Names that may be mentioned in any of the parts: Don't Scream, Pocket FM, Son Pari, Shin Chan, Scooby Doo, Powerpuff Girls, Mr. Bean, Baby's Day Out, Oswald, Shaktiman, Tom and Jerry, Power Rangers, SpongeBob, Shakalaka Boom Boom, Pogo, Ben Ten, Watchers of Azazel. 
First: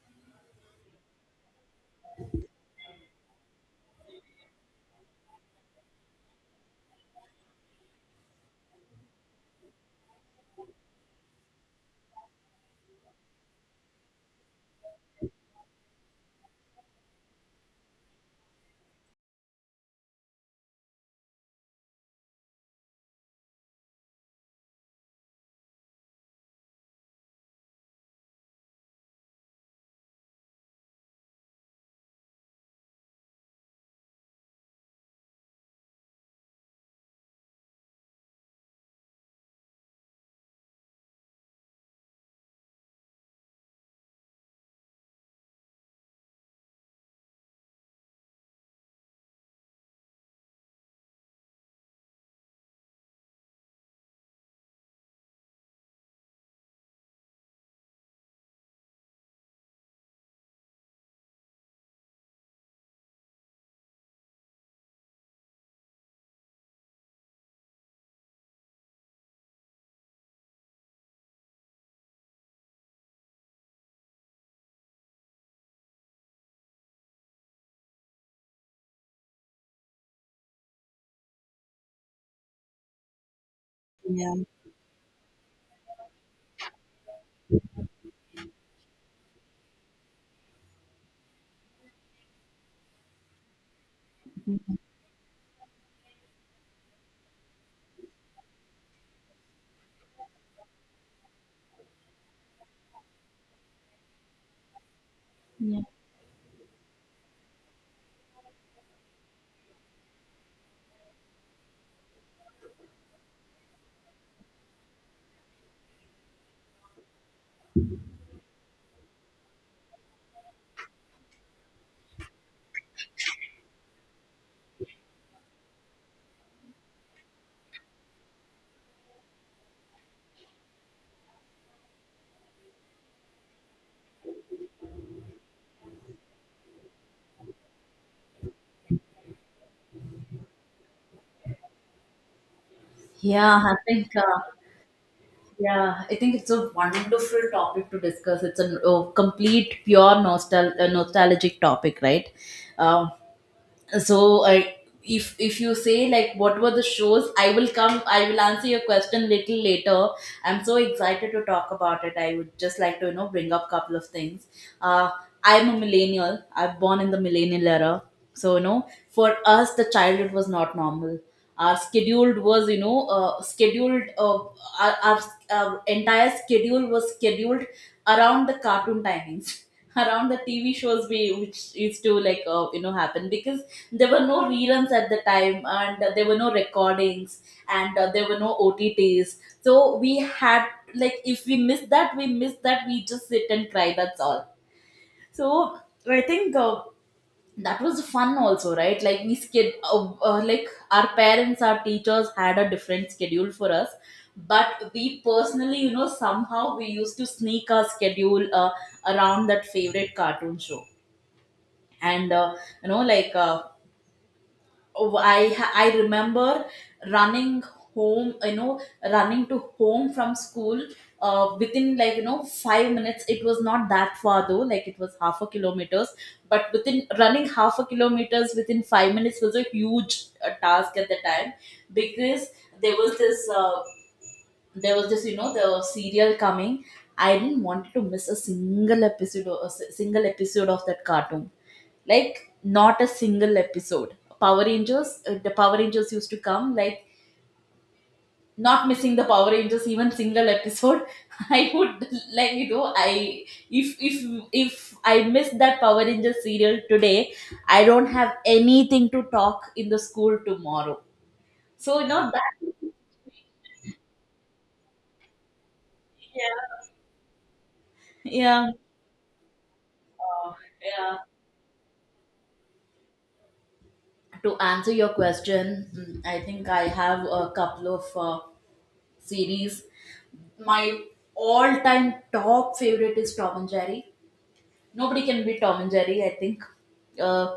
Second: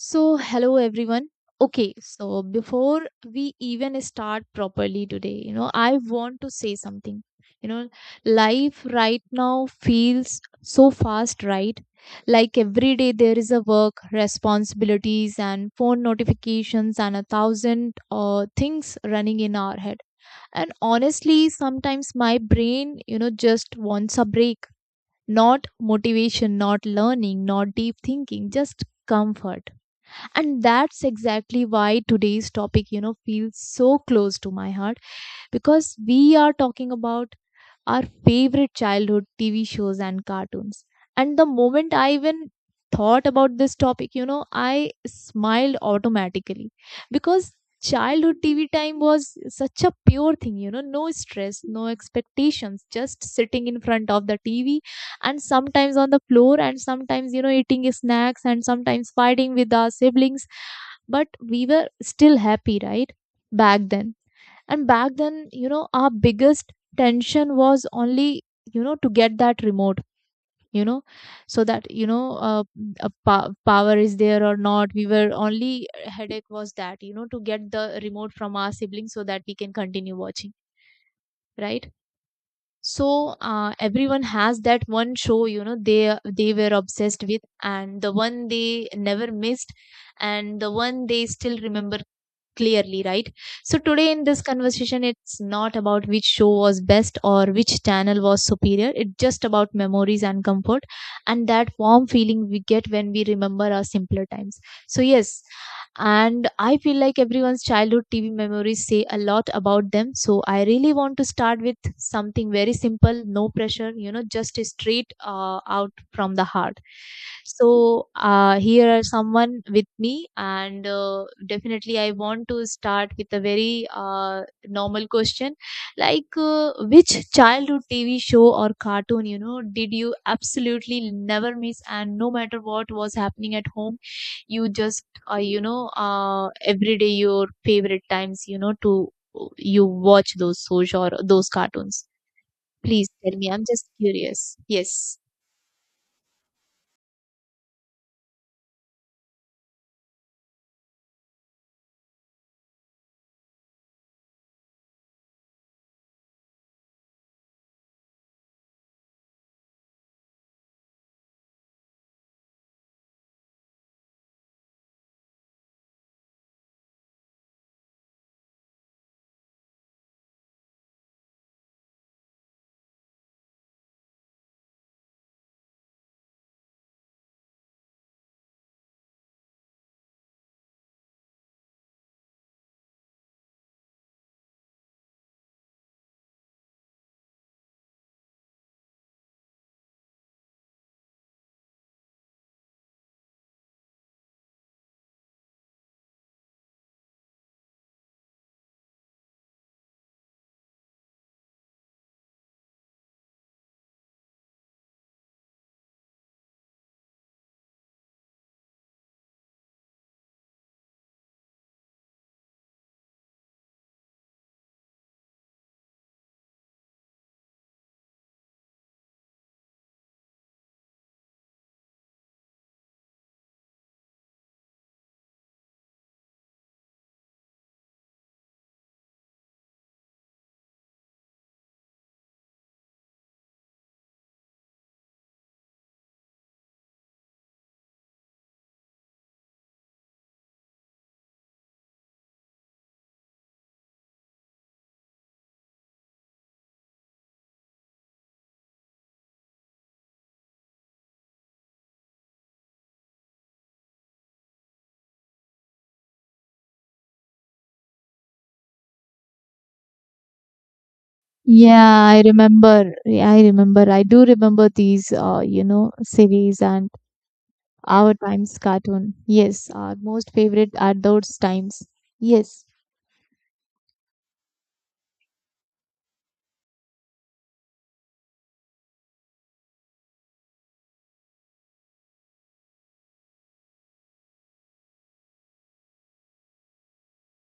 So, hello everyone. Okay, so before we even start properly today, you know, I want to say something. You know, life right now feels so fast, right? Like every day there is a work, responsibilities, and phone notifications, and a thousand things running in our head. And honestly, sometimes my brain, you know, just wants a break. Not motivation, not learning, not deep thinking, just comfort, and that's exactly why today's topic, you know, feels so close to my heart, because we are talking about our favorite childhood TV shows and cartoons. And the moment I even thought about this topic, you know, I smiled automatically because childhood TV time was such a pure thing, you know, no stress, no expectations, just sitting in front of the TV and sometimes on the floor and sometimes, you know, eating snacks and sometimes fighting with our siblings. But we were still happy, right? Back then back then you know our biggest tension was only, you know, to get that remote, you know, so that you know power is there or not, we were only headache was that, you know, to get the remote from our siblings so that we can continue watching, right? So everyone Yeah. has that one show, you know, they were obsessed with, and the one they never missed, and the one they still remember clearly, right? So today in this conversation, it's not about which show was best or which channel was superior, it's just about memories and comfort and that warm feeling we get when we remember our simpler times. So yes, Yeah. and I feel like everyone's childhood TV memories say a lot about them, so I really want to start with something very simple, no pressure, you know, just straight out from the heart. So here are someone with me, and definitely I want to start with a very normal question. Like which childhood TV show or cartoon, you know, did you absolutely never miss, and no matter what was happening at home, you just, or you know every day your favorite times, you know, to you watch those shows or those cartoons? Please tell me, Yeah, I'm I just think curious. Yes. It's a wonderful topic to discuss. It's a complete pure nostalgic topic, right? Uh, so I if you say like what were the shows, I will come. I will answer your question little later. I'm so excited to talk about it. I would just like to bring up couple of things. Uh, I'm a millennial. I'm born in the millennial era, so for us the childhood was not normal. Our scheduled was you know scheduled our, our, our entire schedule was scheduled around the cartoon timings, around the tv shows we which used to like happen, because there were no reruns at the time, and there were no recordings, and there were no OTTs. So we had, like, if we missed that, we missed that, we just sit and cry, that's all. So I think that was fun also, right? Like we skid like our parents, our teachers had a different schedule for us, but we personally somehow we used to sneak our schedule around that favorite cartoon show. And you know like uh, oh, I remember running home, you know, running to home from school. Within like 5 minutes, it was not that far though. Like it was half a kilometers, but within running half a kilometers within 5 minutes was a huge task at the time, because there was this uh, there was this the serial coming. I didn't want to miss a single episode or a single episode of that cartoon. Like not a single episode. Power Rangers, the Power Rangers used to come, like not missing the Power Rangers even single episode. I would, like, you know, I if if if I miss that Power Rangers serial today, I don't have anything to talk in the school tomorrow. Yeah, So you know I that. remember. Yeah, I remember. I do remember these, you know, series Yeah, and our times yeah. cartoon. Yes, our most Oh, favorite are yeah. those times. Yes, To answer your question, mm, I think I have a couple of series. My all-time top favorite is Tom and Jerry. Nobody can beat Tom and Jerry. I think uh,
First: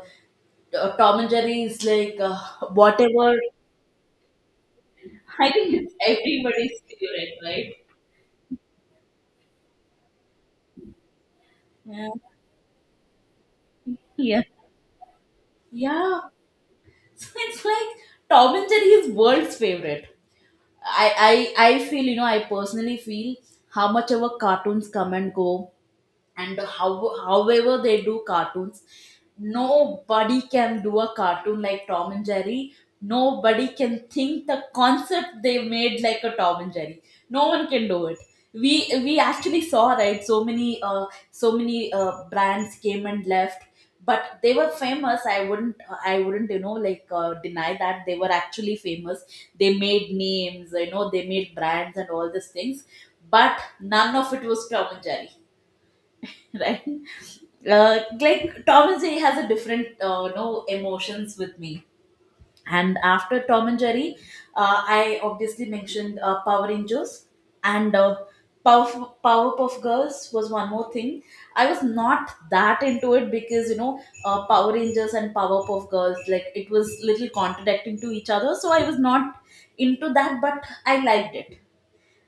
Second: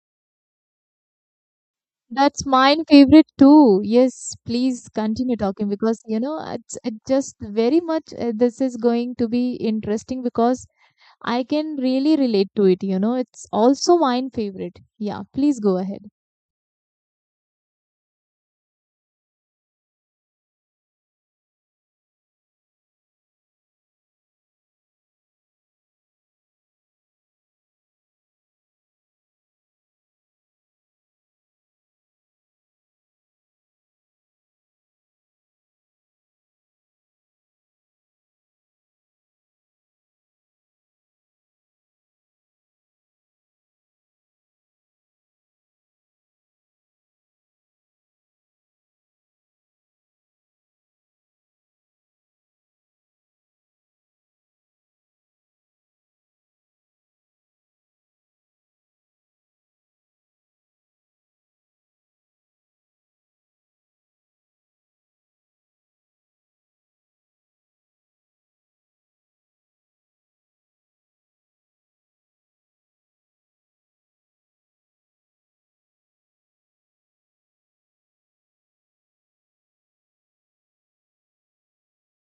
Tom and Jerry is like that's mine favorite whatever. too. Yes, please continue I talking think it's because you know everybody's it's it just favorite, right? very much. This is going to be interesting because I can Yeah. really relate to it, you know. It's also mine Yeah. favorite. Yeah, please go ahead. Yeah. So it's like Tom and Jerry is world's favorite. I feel, you know, I personally feel how much our cartoons come and go, and how however they do cartoons, nobody can do a cartoon like Tom and Jerry. Nobody can think the concept they made like a Tom and Jerry. No one can do it. We we actually saw, right? So many brands came and left, but they were famous. I wouldn't you know like deny that they were actually famous. They made names, you know, they made brands and all these things, but none of it was Tom and Jerry. Right. Like Tom and Jerry has a different no emotions with me. And after Tom and Jerry, I obviously mentioned Power Rangers, and Powerpuff Girls was one more thing. I was not that into it, because you know Power Rangers and Powerpuff Girls, like it was little contradicting to each other, so I was not into that. But I liked it.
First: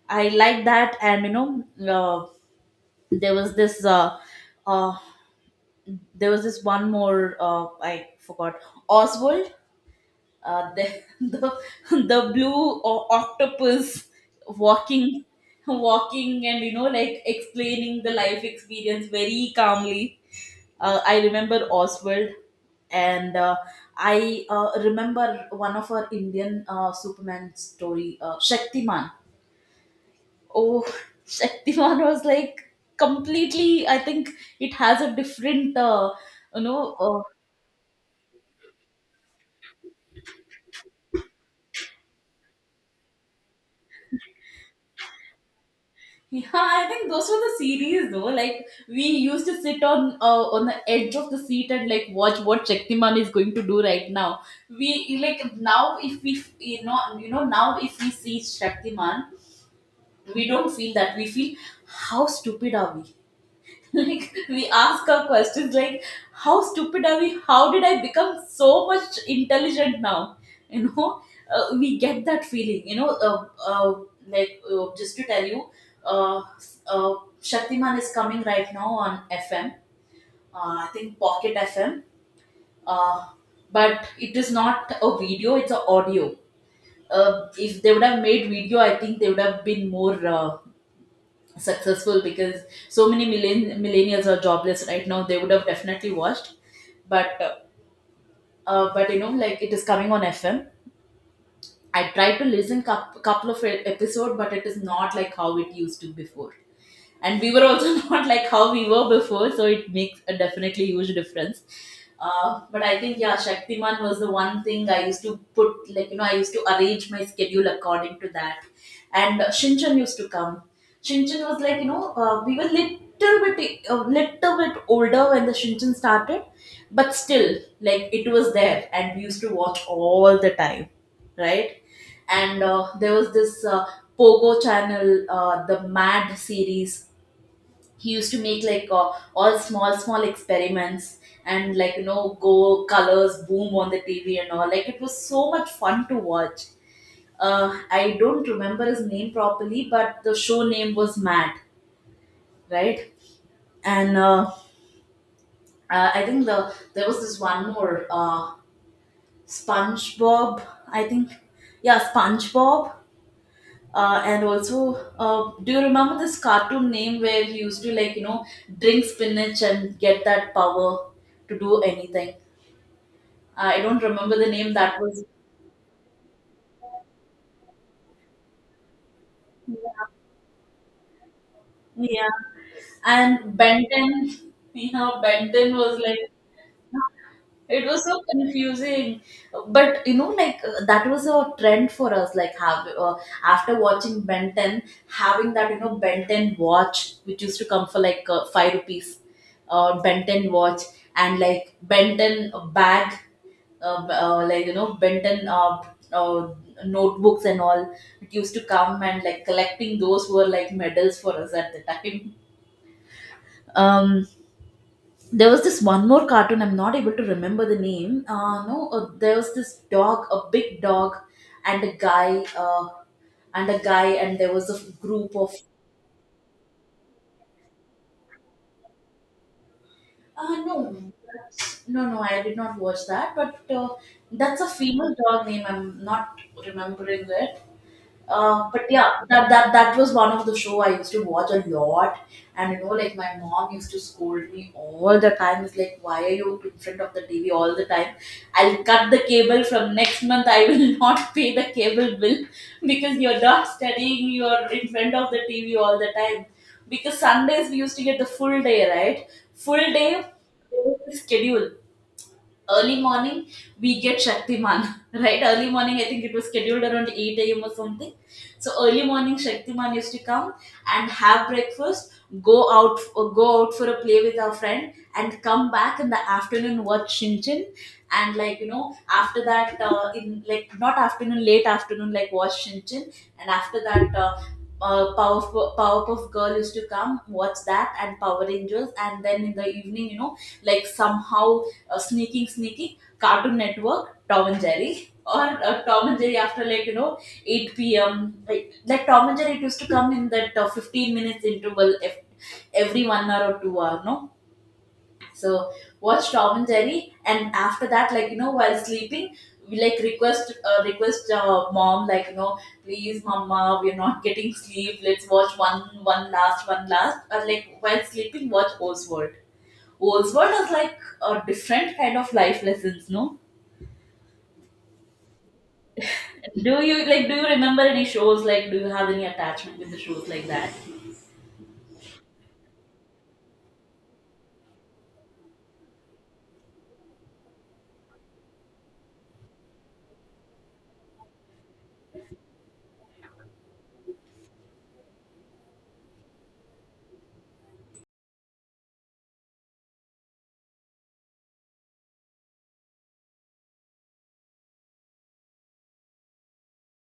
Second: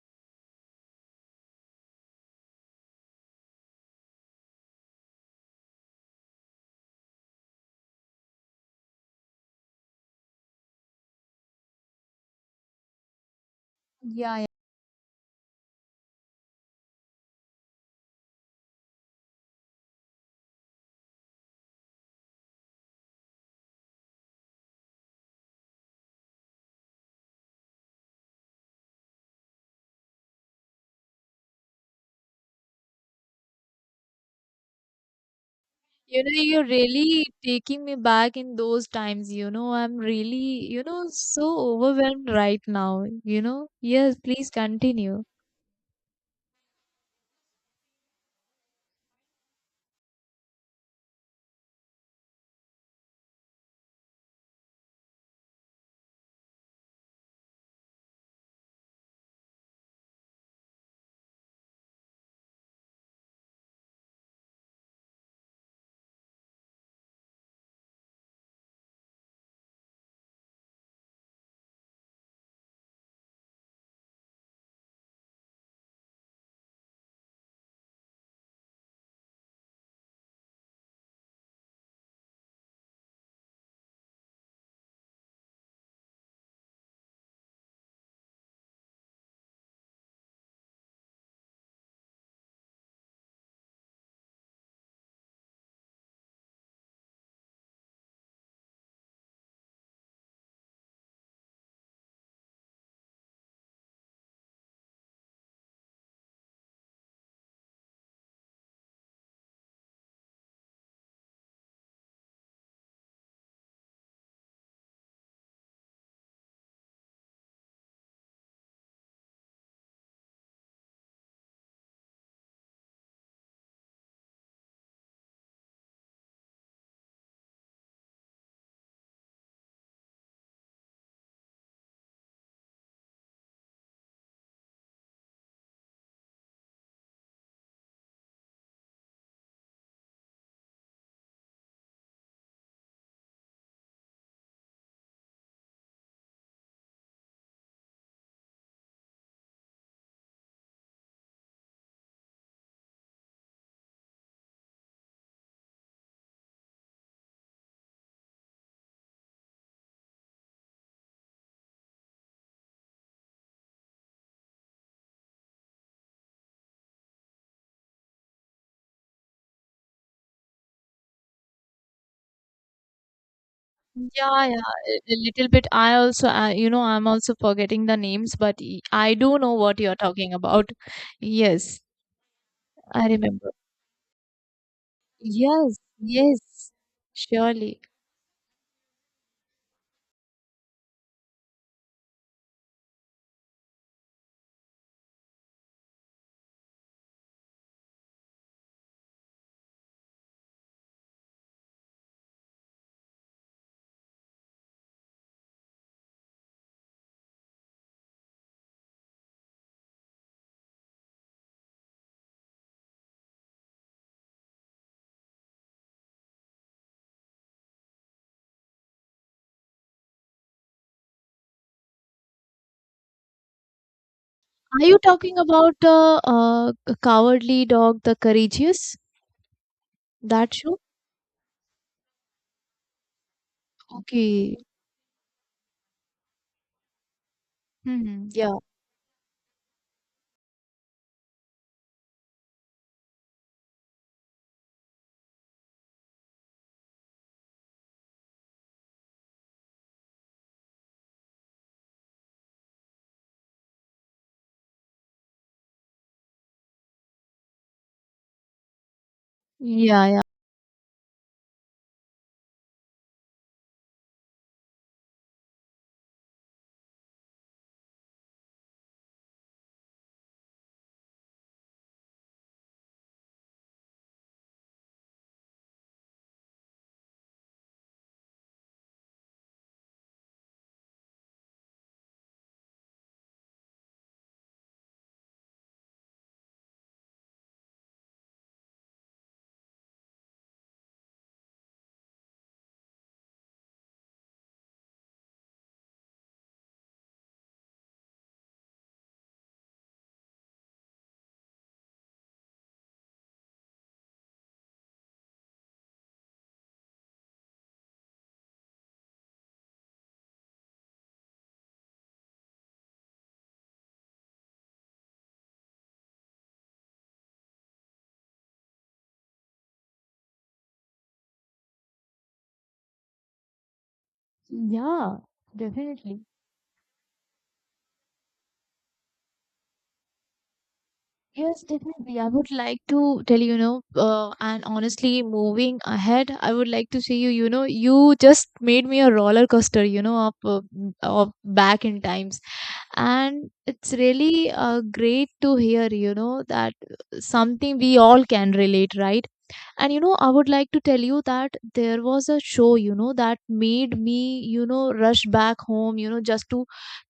I liked that, and you know there was this. Uh, uh, there was this one more I forgot Oswald, uh, the, the the octopus Yeah, yeah. walking, and you know like explaining the life experience very calmly. I remember Oswald, and I remember one of our Indian Superman story, Shaktiman. Oh, Shaktiman was like completely. I think it has a different. You know, you you're know, uh, really taking me back in those times. You know, I'm really, you know, so overwhelmed right now. You know, yes, please continue. Yeah, I think those were the series though. Like we used to sit on the edge of the seat and like watch what Shaktiman is going to do right now. We like now if we now if we see Shaktiman, we don't feel that. We feel, how stupid are we? like we ask our questions like, how stupid are we, how did I become so much intelligent now? you know we get that feeling you know uh, like just to tell you, uh, uh, Shaktiman is coming right now on FM, I think Pocket FM, uh, but it is not a video, it's a audio. If they would have made video, I think they would have been more successful, because so many millennials are jobless right now, they would have definitely watched. But but you know like it is coming on FM. I tried to listen a couple of episode, but it is not like how it used to before, and we were also not like how we were before, so it makes a definitely huge difference. But I think yeah, Shaktiman was the one thing I used to put, like you know, I used to arrange my schedule according to that. And Shinchan used to come. Shinchan was like you know we were little bit older when the Shinchan started, but still, like it was there and we used to watch all the time, right? And there was this Pogo channel, the Mad series. He used to make like all small small experiments, and like you know go colors boom on the tv and all, like it was so much fun to watch. I don't remember his name properly, but the show name was Mad. Right. And I think there was this one more SpongeBob, I think. Yeah, SpongeBob. And also, do you remember this cartoon name where he used to like you know drink spinach and get that power to do anything? I don't remember the Yeah, yeah, name. That a was, little bit. I also, you know, I'm also forgetting the names, but I do know what you're talking about. Yes, yeah. I remember. And Benton, yeah, Benton Yes, was like, yes, surely. it was so confusing, but you know, like that was a trend for us. Like, have after watching Ben Ten, having that you know Ben Ten watch, which used to come for like five rupees, Ben Ten watch, and like Ben Ten bag, like you know Ben Ten uh, notebooks and all. It used to come and like collecting those were like medals for us at the time. Um, there was this one more cartoon, I'm not able to remember the name. No there was this dog, a big dog, and a guy uh, and a guy and there was a Are you group talking of about the Cowardly Dog, The Courageous? That no show? I did not watch that, but Okay. that's a female dog name, I'm not remembering it. Hmm. Yeah. But yeah, that was one of the show I used to watch a lot, and you know, like my mom used to scold me all the time. It's like, why are you in front of the TV all the time? I'll cut the cable from next month. I will not pay the cable bill, because you're not studying. You're in front of the TV all the time. Because Sundays we used to get the full day, right? Full Yeah, day yeah. schedule, early morning, we get Shaktiman, right? Early morning, I think it was scheduled around 8 a.m. or something. So early morning, Shaktiman used to come and have breakfast, go out, or go out for a play with our friend, and come back in the afternoon watch Shinchin. And like you know, after that, in like not afternoon, late afternoon, like watch Shinchin, and after that. Powerpuff Girl used to come, watch that, and Power Rangers, and then in the evening, you know, like somehow sneaking, Cartoon Network, Tom and Jerry, or Tom and Jerry after like you know 8 p.m. Like Tom and Jerry, it used to come in that 15 minutes interval every 1 hour or 2 hour, no. So watch Tom and Jerry, and after that, like you know, while sleeping, we like request mom, like you know, please, mama, we're not getting sleep. Let's watch one one last, or like while sleeping, watch Oswald. Oswald was like a different kind of life lessons, no? Yeah, definitely. Do you like, do you remember any shows, like do you have any attachment with the shows like that? Yes, definitely. I would like to tell you, you know, and honestly, moving ahead, I would like to see you, you know, you just made me a roller coaster, you know, of, of back in times. And it's really great to hear, you know, that something we all can relate, right? And you know I would like to tell you that there was a show, you know, that made me, you know, rush back home, you know, just to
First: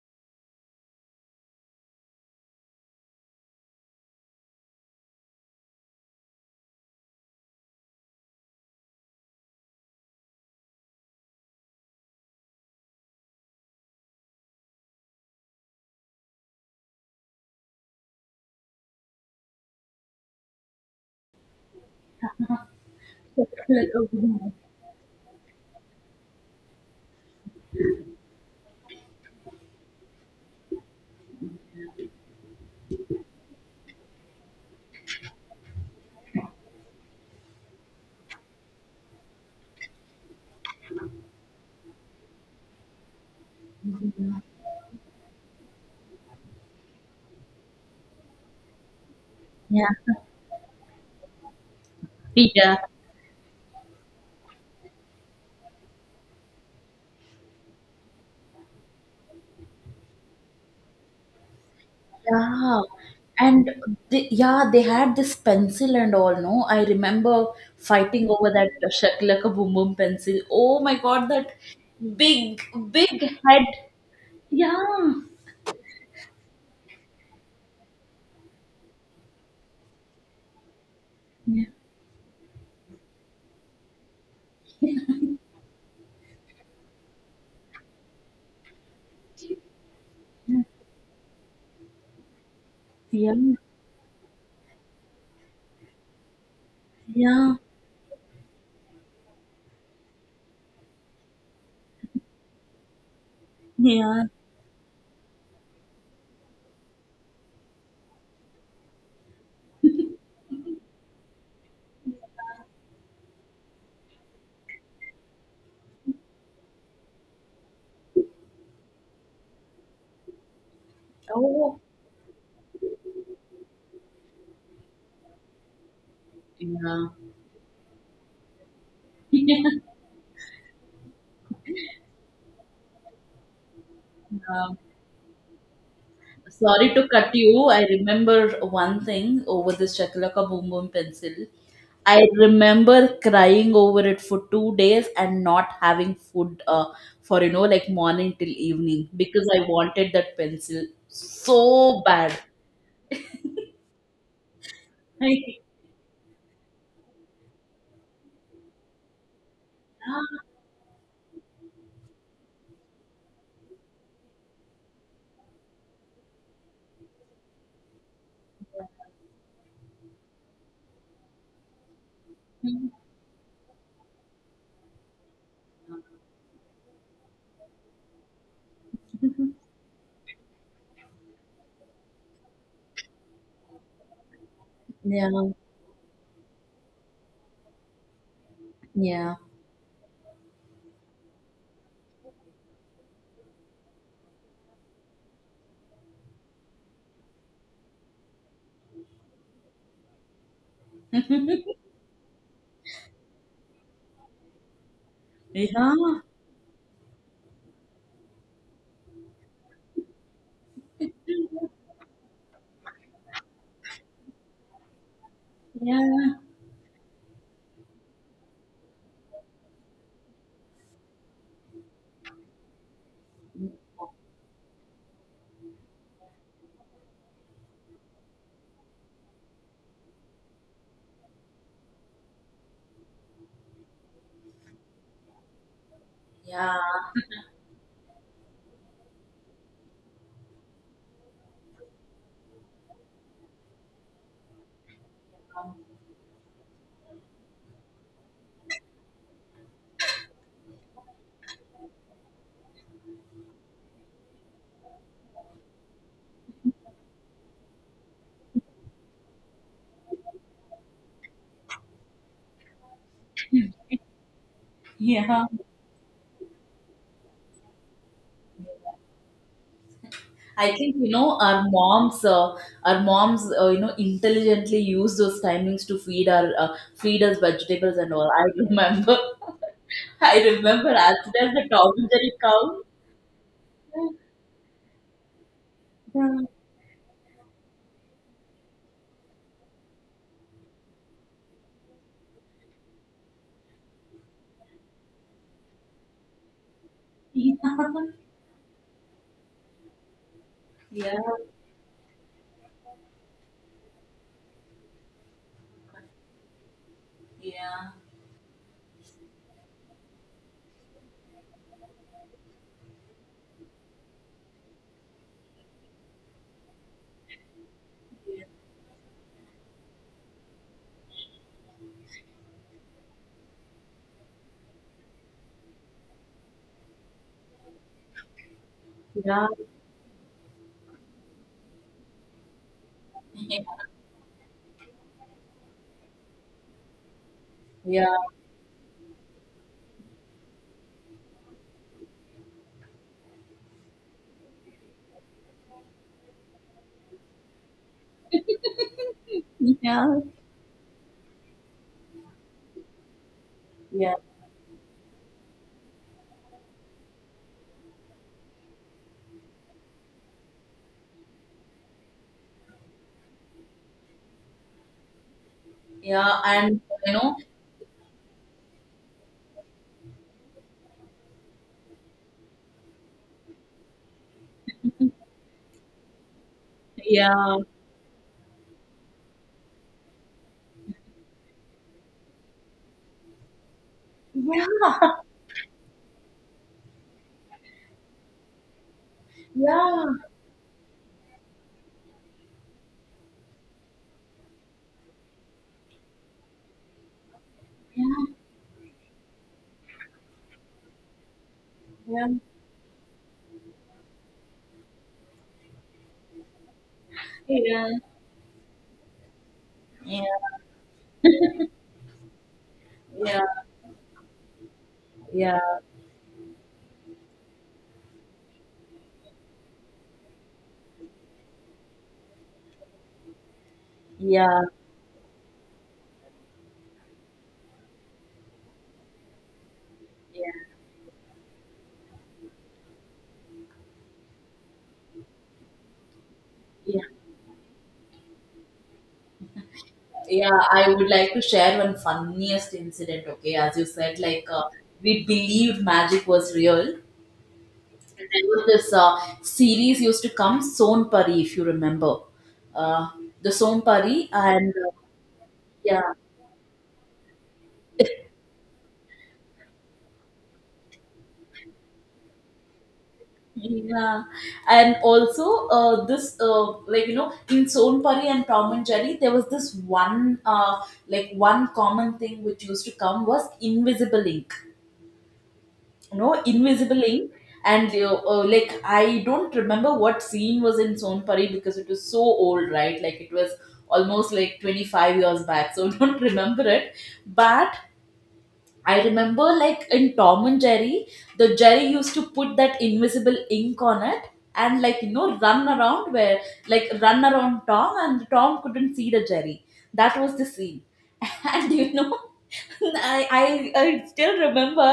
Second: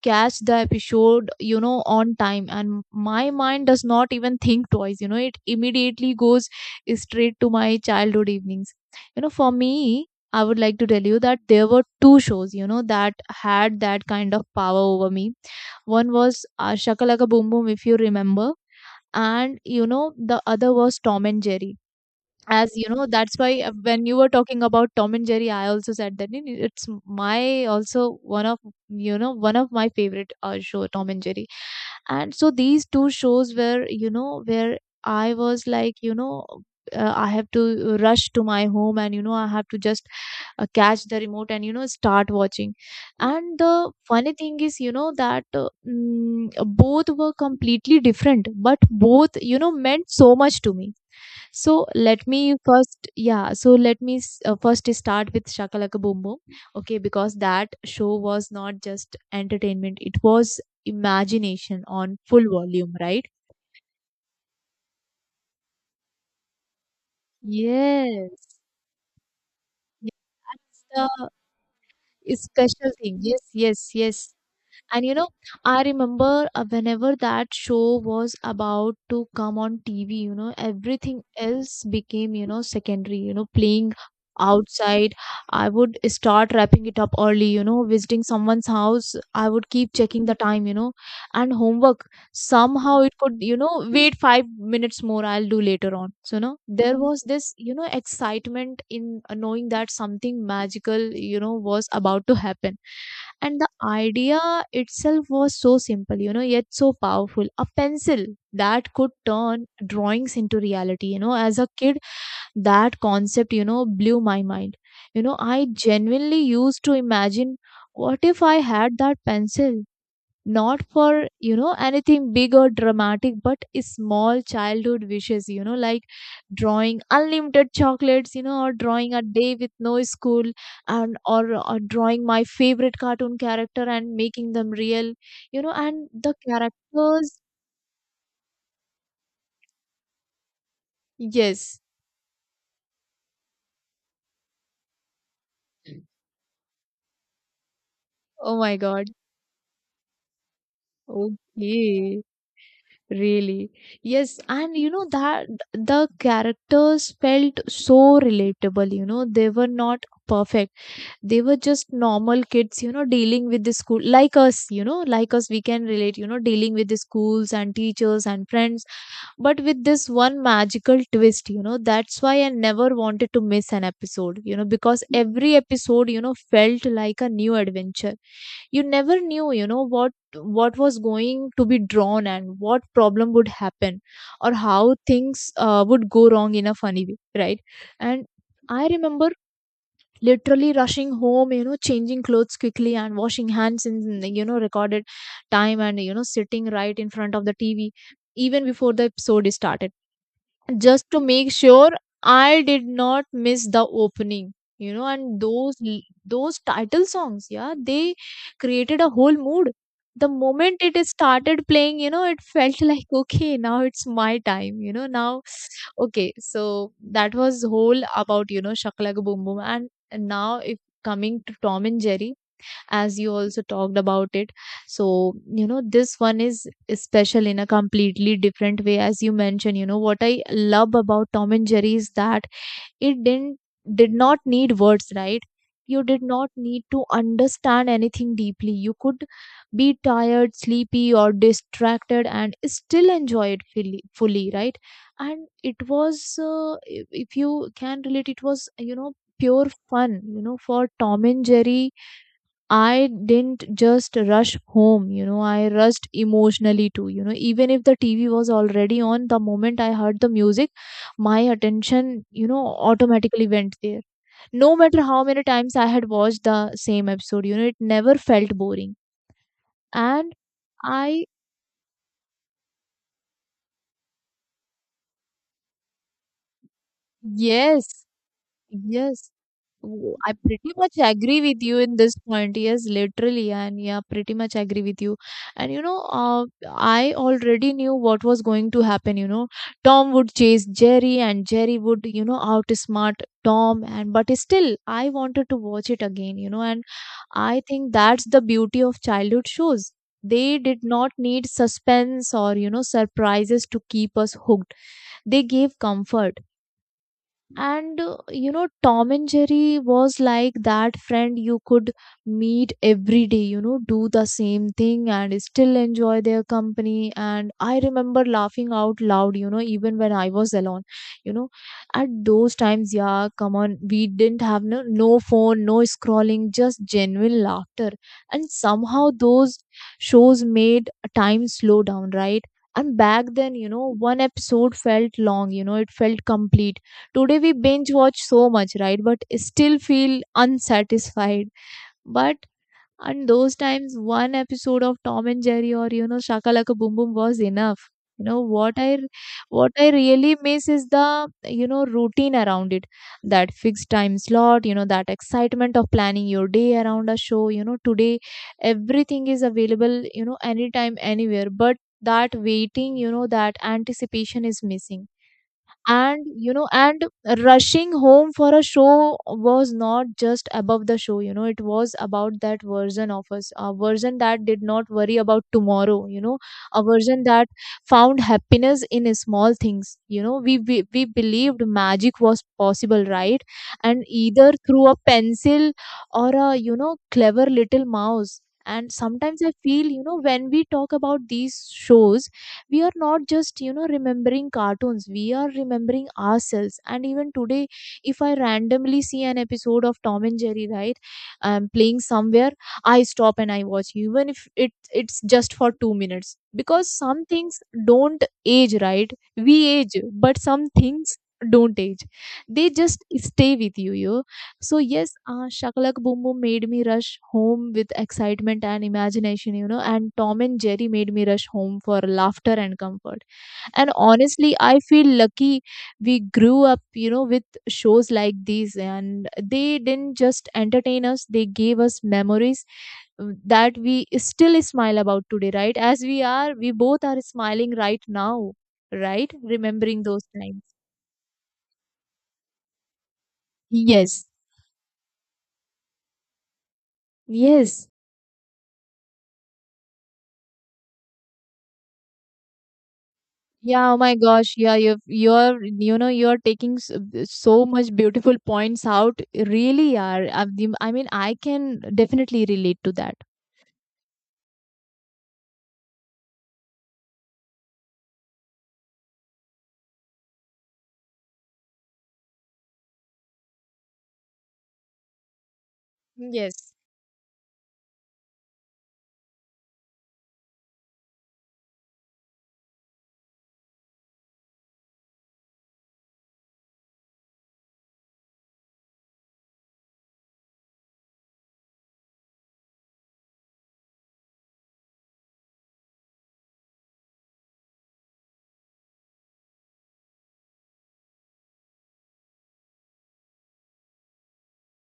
catch the episode, you know, on time, and my mind does not even think twice, you know, it immediately goes straight to my childhood evenings. You know, for me, I would like to tell you that there were two shows, you know, that had that kind of power over me. One was Shakalaka Boom Boom, if you remember, and you know the other was Tom and Jerry. As you know, that's why when you were talking about Tom and Jerry, I also said that it's my also one of, you know, one of my favorite show, Tom and Jerry. And so these two shows were, you know, where I was like, you know, I have to rush to my home, and you know I have to just catch the remote and, you know, start watching. And the funny thing is, you know, that both were completely different, but both, you know, Yeah, meant so much to me. So let me Peter. first, yeah. So let me first start with Shakalaka Boom Boom, okay? Because that show was not just entertainment; it was imagination on full Yeah, volume, right? and they, yeah, they had this pencil and all. No, I remember fighting over Yes. that Shaklaka Boom Boom pencil. Oh It's my god, the, that it's big special thing. big Yes, head. yes, yes. And you Yeah, know, I remember whenever that show was about to come on TV, you know, everything yeah, else became, you know, secondary, you know, playing outside. I would start wrapping it up early, you know, visiting someone's house. I would keep checking the time, you know, and homework somehow it yeah, could, you know, wait 5 minutes more, I'll do later on. So no, there was this, yeah, you know, excitement in knowing that something magical, you know, was about to happen. And the yeah. idea itself was so simple, you know, yet so powerful, a pencil that could turn drawings into reality. You know, as a kid, that concept, you know, blew my mind. You know, I genuinely used to imagine what if I had that pencil, not for, you know, Oh, anything big or dramatic, but small childhood wishes, you know, like drawing yeah, unlimited chocolates, you know, or drawing a day yeah. with no school, and or drawing my favorite cartoon character and making them real. You know, and the Sorry to cut characters, you. I remember one thing over this Chakalaka Boom Boom pencil. yes. I remember crying over it for 2 days and not having food for, you know, like morning till Oh my God. evening because I wanted that pencil so Okay. bad. Really? Yes. And you know that the characters felt so relatable, you know, they were not perfect, they were just normal kids, you know, dealing with the school like us, you know, like us we can relate, you know, dealing with the schools and teachers and friends, but with this one magical twist. You know, that's why I never wanted to miss an episode, you know, because every episode, you know, felt like a new adventure. You never knew, you know, what was going to be drawn and what problem would happen or how Like, yeah, yeah, things would go wrong in a funny way, right? And I remember literally rushing home, you know, changing clothes quickly and washing hands in, you know, recorded time, and you know sitting right in front of the TV even before the episode is started, just to make sure I did not miss the opening. You know, and yeah, those title songs, yeah, they created a whole mood. The moment it is started playing, you know, it felt like okay, now it's my time. You know, now okay. yeah, So that was whole about, you know, Shakalaka Boom Boom, and now if coming to Tom and Jerry, as you also talked about it, so you know this one is special in a completely different way. As you mentioned, you know, what I love about Tom and Jerry is that it didn't did not need words, right? You did not yeah. need to understand anything deeply, you could be tired, sleepy, or distracted and still enjoy it fully, right? And it was, if you can relate, it was, you know, pure fun. You know, for Tom and Jerry, I didn't just rush home, you know, I rushed emotionally too. You know, even if the TV was already on, the moment I heard the music, my attention, you know, automatically went there. No matter how many yeah. times I had watched the same episode, you know, it never felt boring. And I think you I, know our moms, you know, intelligently use those timings to feed our feed us vegetables yes, and all. I remember, yes. Oh, I I pretty remember much as agree soon as with the you Tom in and this Jerry point. comes. Yes, literally, and yeah, pretty much agree with you. And you know, I already knew what was going to happen. You know, Tom would chase Jerry, and Jerry would, you know, outsmart Tom. And but still, I wanted to watch it again. You know, and Yeah, I think that's the beauty of childhood shows. They did yeah, not yeah, need suspense or, you know, surprises to keep us hooked. They gave comfort, and you know Tom and Jerry was like that friend you could meet every day, you know, do the same thing and still enjoy their company. And I remember laughing out loud, you know, even when I was alone, you know, at those times. Yeah, come on, we didn't have no, no phone, no scrolling, just genuine laughter. And somehow yeah, those shows made time slow down, right? And back then, you know, one episode felt long, you know, it felt complete. Today we binge yeah, watch so much, right? But still feel unsatisfied. But and those times, one episode of Tom and Jerry or Shakalaka Boom Boom was enough. You know what I what I Yeah. really miss is the routine around it. That fixed yeah, time slot, you know, that excitement of planning your day around a show. Today everything is available, anytime, anywhere. But that waiting, that anticipation is missing, and yeah, you know and and you know, rushing home for a show was not just above the show. It was about that version of us, a version that did not worry about tomorrow. A version that yeah, found happiness in small things. We believed magic was possible, right? And either yeah, through a pencil or a clever little mouse. And sometimes I feel, yeah, when we talk about these shows, we are not just, remembering cartoons, we are remembering ourselves. And even today, if I randomly see an episode of Tom and Jerry, right, playing yeah, somewhere, I stop and I watch, even if it's just for 2 minutes, because some things yeah, don't age, right? We age, yeah, but some things don't age, they just stay with you. So yes, yeah, Shakalak Boom Boom made me rush home with excitement and imagination, and Tom and Jerry made me rush home for laughter and comfort. And honestly, yeah, I feel lucky we grew up, with shows like these, and they didn't just yeah, entertain us; they gave us memories that we still smile about today, right? As we are, we yeah. both are smiling right now, right? Remembering those Yeah, times. I would like to share one funniest incident. Okay, as you said, Yes. We believed magic was real. And Yes. There was this series used to come, Son Pari, if you remember, uh, the Son Yeah, oh my Pari, gosh. and Yeah, you've, you're, you yeah, know, you're taking so much beautiful points out. Really are. I mean, I can definitely relate to that. yeah, and also this like you know in Son Pari and Tom and Jerry, there was this one like one common thing which used to come was invisible ink, you know, Yes. invisible ink. And you like I don't remember what scene was in sonpari because it was so old, right? Like it was almost like 25 years back, so don't remember it. But I remember like in Tom and Jerry, the Jerry used to put that invisible ink on it and, like you know, run around where, like, run around Tom and Tom couldn't see the Jerry. That was the scene. And you know I still remember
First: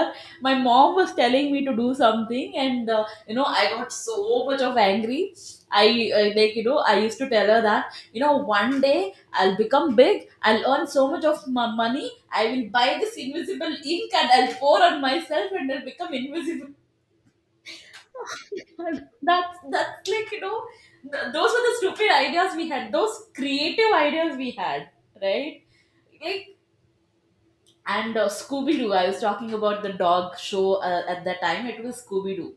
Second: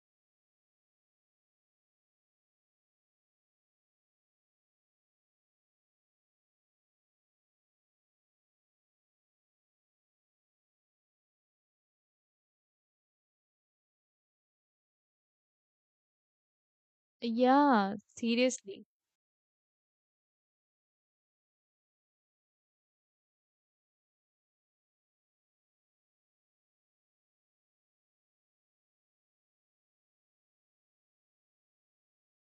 my mom was telling me to do something, and you know I got so much of angry. I like you know I used to tell her that you know one day I'll become big. I'll earn so much of my money. I will buy this invisible ink and I'll pour on myself and I'll become invisible. Yeah, seriously. That's like you know those were the stupid ideas we had. Those creative ideas we had, right? Like, and Scooby Doo. I was talking about the dog show at that time. It was Scooby Doo.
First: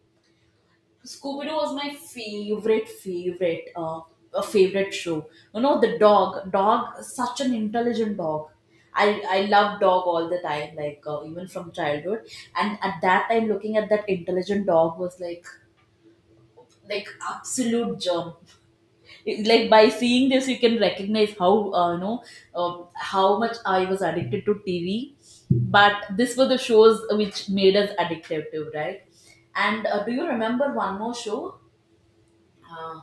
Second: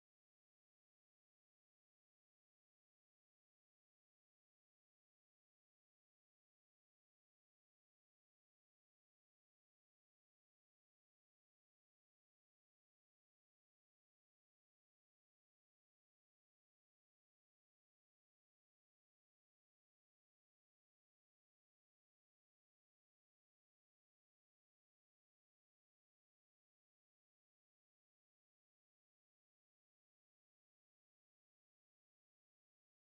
Scooby Doo was my favorite, favorite, favorite show. You know the dog, such an intelligent dog. I love dog all the time, even from childhood. And at that time, looking at that intelligent dog was like absolute gem. Like by seeing this you can recognize how you know uh, how much I was addicted to TV. But this were the shows which made us addicted to, right? And do you remember one more show? uh,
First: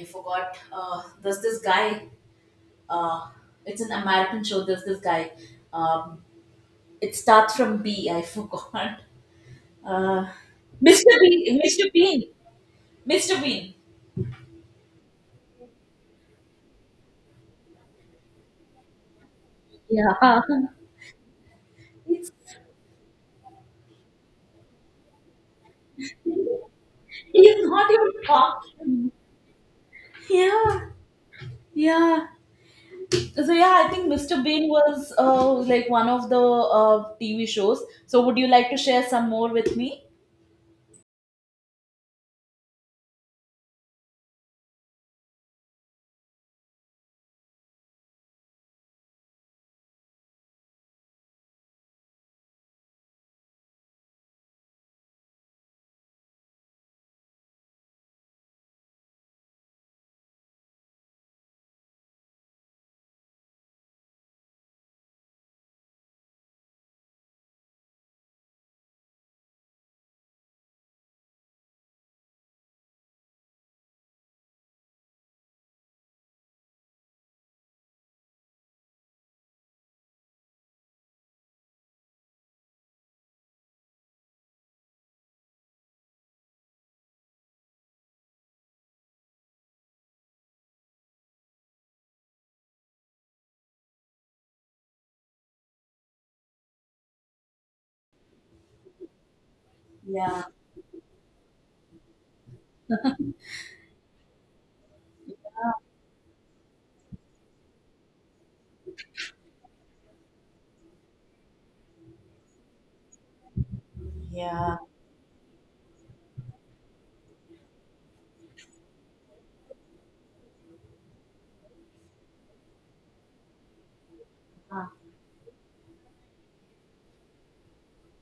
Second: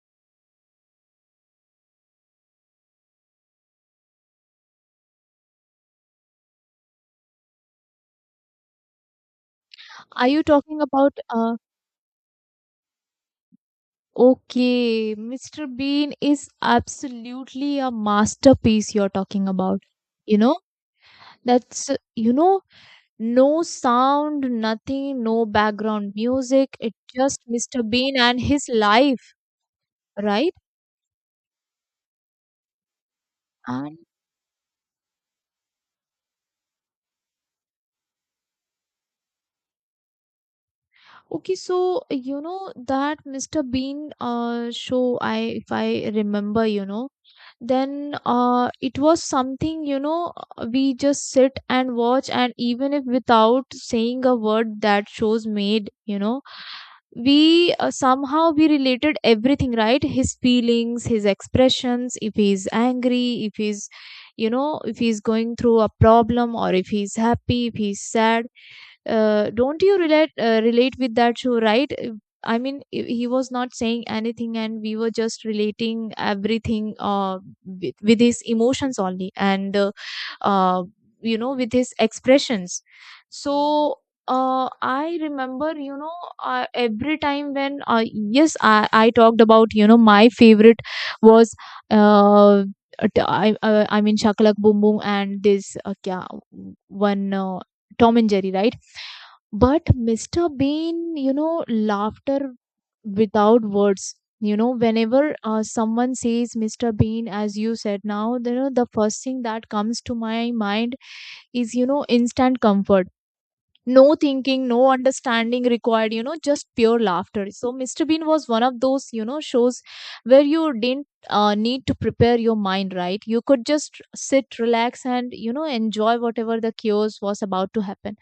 I forgot. There's this guy, uh, it's an American show, there's this guy. um, it starts from B, I forgot. Are uh, you talking Mr. about, Bean, Mr. Bean, Mr. Bean. okay, Mr. Bean is absolutely a masterpiece you're talking about. Yeah. You know, that's, uh, It's, you know, no sound, nothing, no background he's music. It's just Mr. not even Bean and his talking. life, right? Yeah, yeah. So yeah, I And. think Mr. Bean was like one of the TV shows. So would you like to share some more with me? Okay, so that Mr. Bean show, I if I remember, then it was something, we just sit and watch, and even if without saying a word, that shows made, you know, we somehow we related everything, right? His feelings, his expressions, if he's angry, if he's, if he's going through a problem, or if he's happy, if he's sad. Don't you relate, relate with that show, right? I mean, he was not saying anything, and we were just relating everything, with his emotions only, and uh, with his expressions. So I remember, every time when, yes, I talked about, my favorite was, uh, I mean, Shakalak Boom Boom and this, kya, one, Tom and Jerry, right? But Yeah, Mr. Bean, laughter without words. Whenever someone says Mr. Bean, as you said now, the first thing that comes to my mind is, instant comfort. No thinking, yeah, no understanding required, just pure laughter. So, Mr. Bean was one of those, shows where you didn't, need to prepare your mind, right? You could just sit, Ah, relax, and, you know, enjoy whatever the chaos was about to happen.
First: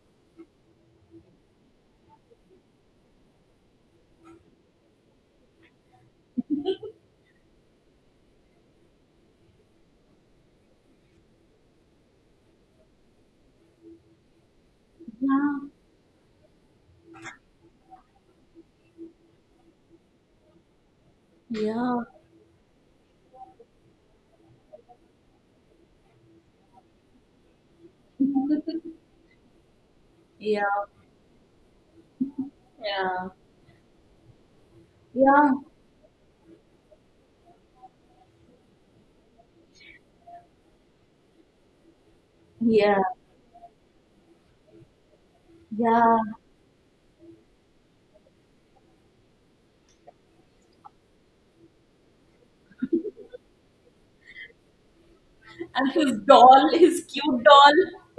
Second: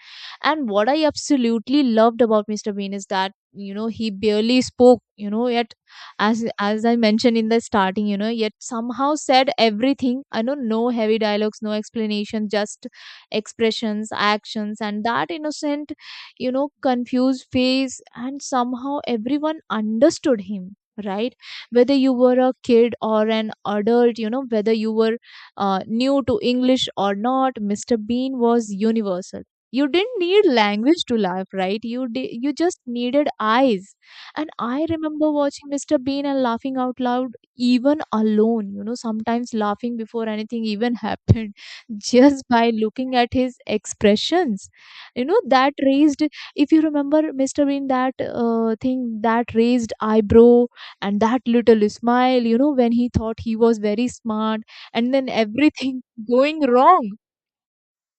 And what I absolutely loved about Mr. Bean is that he barely spoke, yet as I mentioned in the starting, yet somehow said everything. I know no heavy dialogues, no explanation, just expressions, actions, and that yeah, innocent, confused face. And somehow everyone understood him, right? Whether yeah, you were a kid or an adult, whether you were new to English or not, Mr. Bean was universal. You didn't need yeah, language to laugh, right? You just yeah, needed eyes. And I remember yeah, watching Mr. Bean and laughing out loud, even alone, sometimes laughing before anything even happened, just by yeah, looking at his expressions, that yeah. raised, if you remember Mr. Bean, that thing, that raised eyebrow, and that little smile, when he thought he was very smart, and then And everything his going doll, his wrong. cute doll.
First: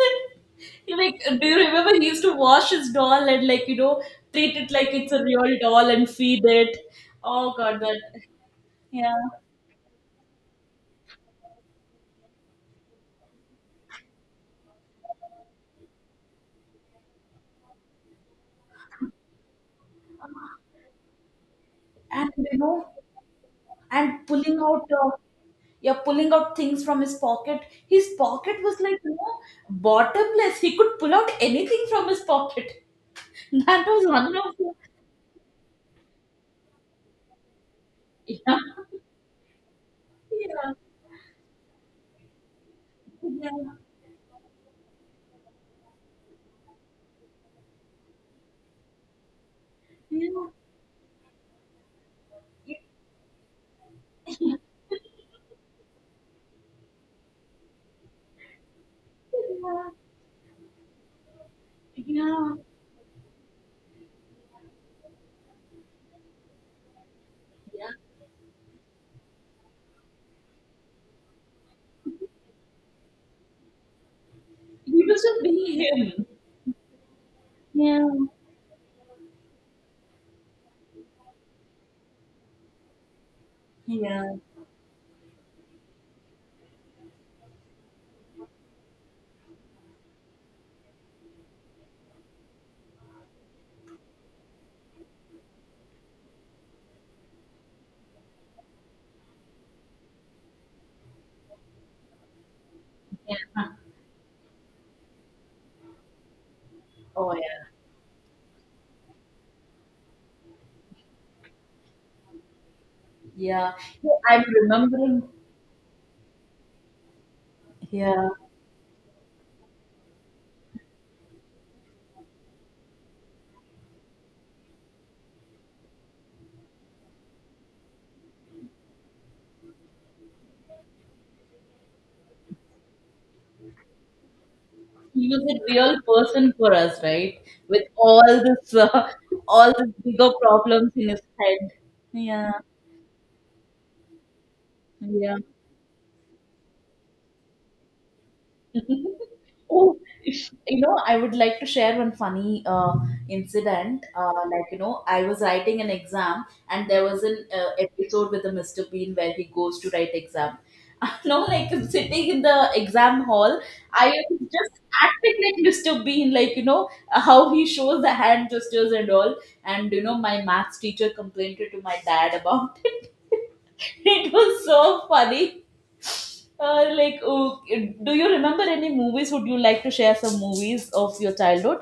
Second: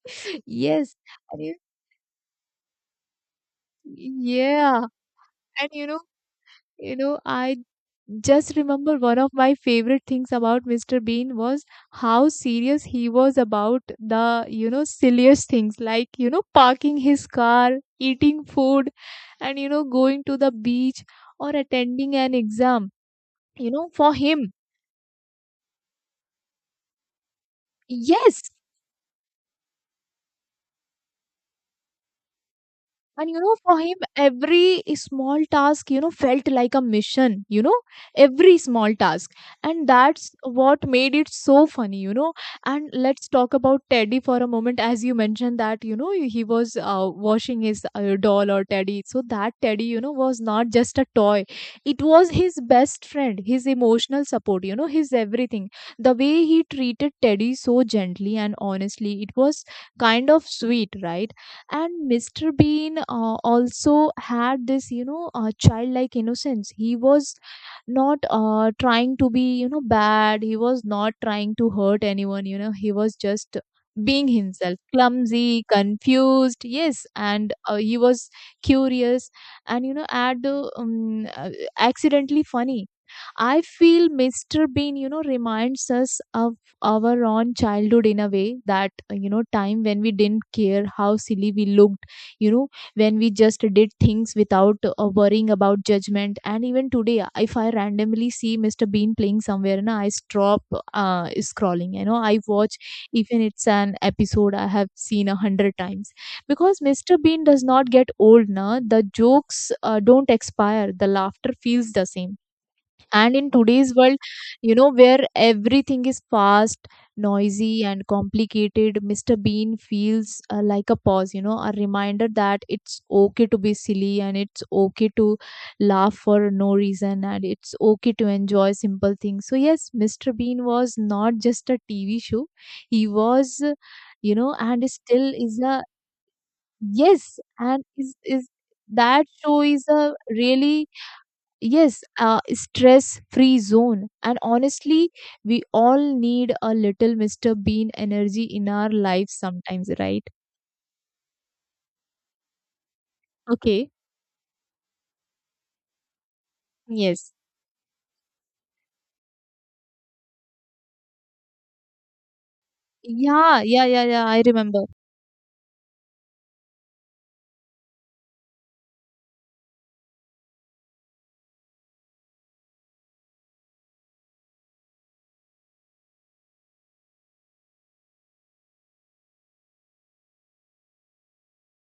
You Yes, like, and do you remember he used to wash his doll and like you know treat it yeah, like it's a real and doll and feed it? Oh I God, that just remember yeah. one of my favorite things about Mr. Bean was how serious he was about the silliest things, like, parking his car, eating food, and going to the beach or attending And an you know. exam. You know, for And him, pulling out yeah, pulling out things from his pocket. His yes. pocket was like you know bottomless, he could pull out anything from his pocket. And you know, for That him, was one of the every small task, felt like a mission, every yeah, small task. And that's yeah, what made it so funny. And let's talk yeah, about Teddy for a moment. As you mentioned that, he was washing his doll or Teddy. So that Teddy, was yeah, not just a toy, it was his best friend, his emotional support, his everything. The way he treated Teddy so gently and honestly, it was kind of sweet, right? yeah, And Mr. yeah, Bean, also had this, childlike innocence. He was yeah, not, trying to be, bad. He was not trying to hurt anyone, he was just being himself, He was just clumsy, being him. confused. Yes, and he Yeah, was curious, and you know add accidentally funny. I feel yeah, Mr. Bean, reminds us of our own childhood in a way that time when we didn't care how silly we looked, when we just did things without, worrying about judgment. And even today, if I randomly see Mr. Bean playing somewhere, na, I stop, scrolling, I watch, even yeah. it's an episode I have seen a hundred times, because Mr. Oh yeah, Bean does not get old, na, the jokes, don't expire, the laughter feels the same, and in yeah, today's yeah, world, I'm you know, where remembering, everything is fast, noisy, and yeah. complicated. Mr. Bean feels, like a pause, a reminder that it's okay to be silly, and it's okay to laugh for no reason, and it's okay to enjoy simple things. So, yes, Mr. Bean was not just a TV show, he was, and He still was is a a, real person for us, right? yes, and With is, all is this, that show all is the a bigger really, problems in his head. Yes, Yeah, stress free zone. And honestly, yeah. we all need a little Mr. Bean energy in our lives sometimes, Oh, right? if- you know, I would like to share one funny Okay. incident. Like, you know, I was writing an exam, and there was Yes. an episode with the Mr. Bean where he goes to write exam. You know, like sitting in the exam hall, Yeah, yeah, yeah, I yeah. was I just remember. acting like Mr. Bean, like, you know, how he shows the hand gestures and all. And, you know, my maths teacher complained to my dad about it. It was so funny. Like, oh, do you remember any movies? Would you like to share some movies of your childhood?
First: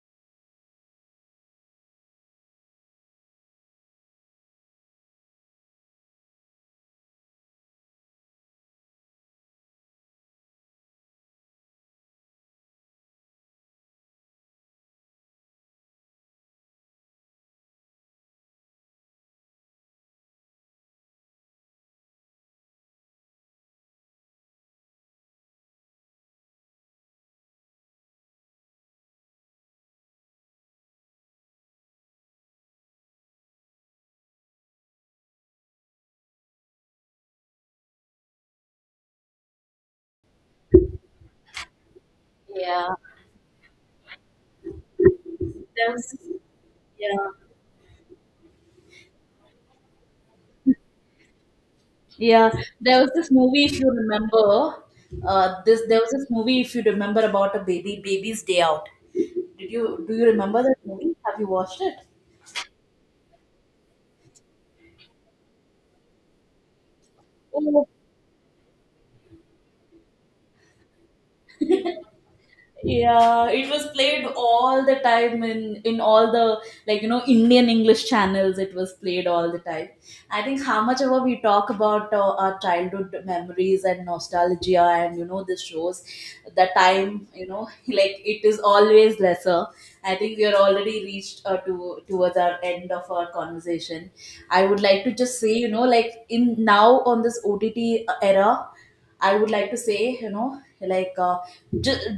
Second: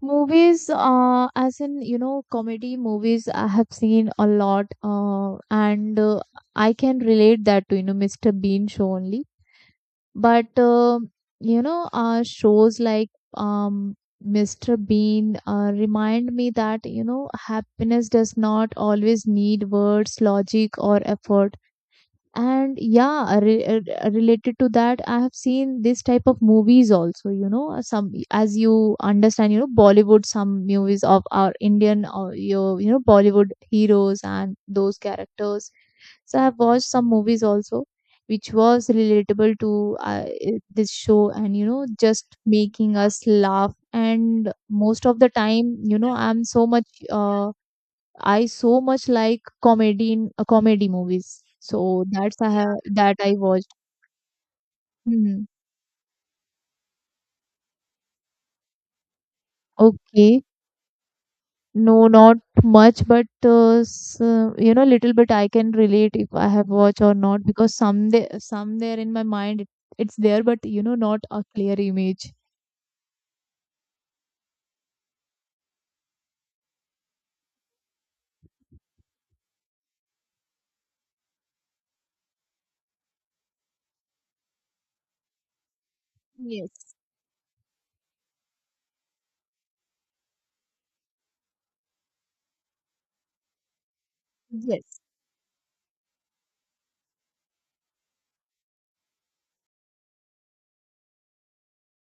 Movies, as in, comedy movies, I have seen a lot, and I can relate that to, Mr. Bean show only. But shows like, Mr. Bean, remind me that happiness does not always need words, logic, or effort. And yeah, related to that, I have seen this type of movies also. Some, as you understand, Bollywood, some movies of our Indian or your, Bollywood heroes and those characters. So I've watched some movies also which was relatable to, this show, and just Yeah, making us laugh, and most of the time, there was, I'm so much yeah, I so much like comedy in, comedy movies. So that's, yeah. I have, There was that this I movie, watched. if you remember, Hmm. This there was this movie, if you remember, about a baby, Baby's Day Out. Did you Do you Okay. remember that movie? Have you watched it? No, not much, but little bit I can relate if I have watched or not, because some there in my mind, it's there, but not a clear image. Yeah, it was played all the time in all the like you know Indian English channels. It was played all the time. I think how much ever we talk about our childhood memories and nostalgia and you know the shows, the Yes, time you know like it is always lesser. I think we are already reached to towards our end of our conversation. I would yes, like to just say you know like in now on this OTT era, I would like to say, you know, just,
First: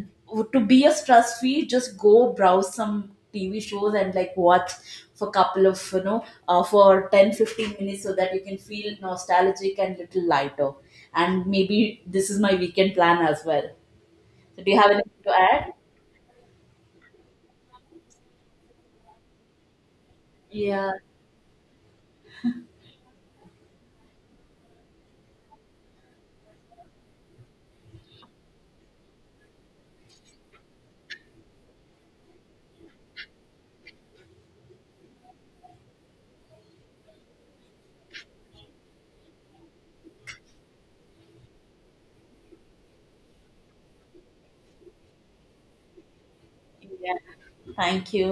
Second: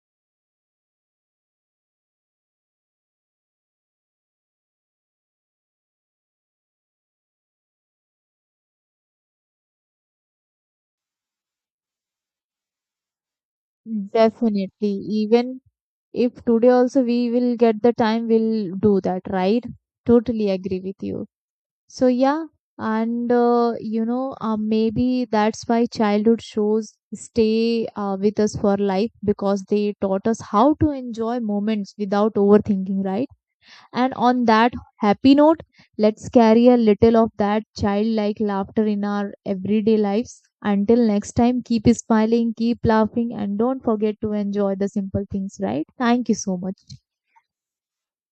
to be a stress free just go browse some TV shows and like watch for couple of you know for 10-15 minutes so that you can feel nostalgic and little lighter. And maybe this is my weekend plan as well. So do you definitely. have anything to Even add? if today also we will get the time, we'll do that, right? Totally agree Yeah, with you. So yeah, and maybe that's why childhood shows stay, with us for life, because they taught us how to enjoy moments without overthinking, right? And on that happy note, let's carry a little of that childlike laughter in our everyday lives. Until next time, keep smiling, keep laughing, and don't forget to enjoy the simple things, right? Thank you so much. yeah, thank you.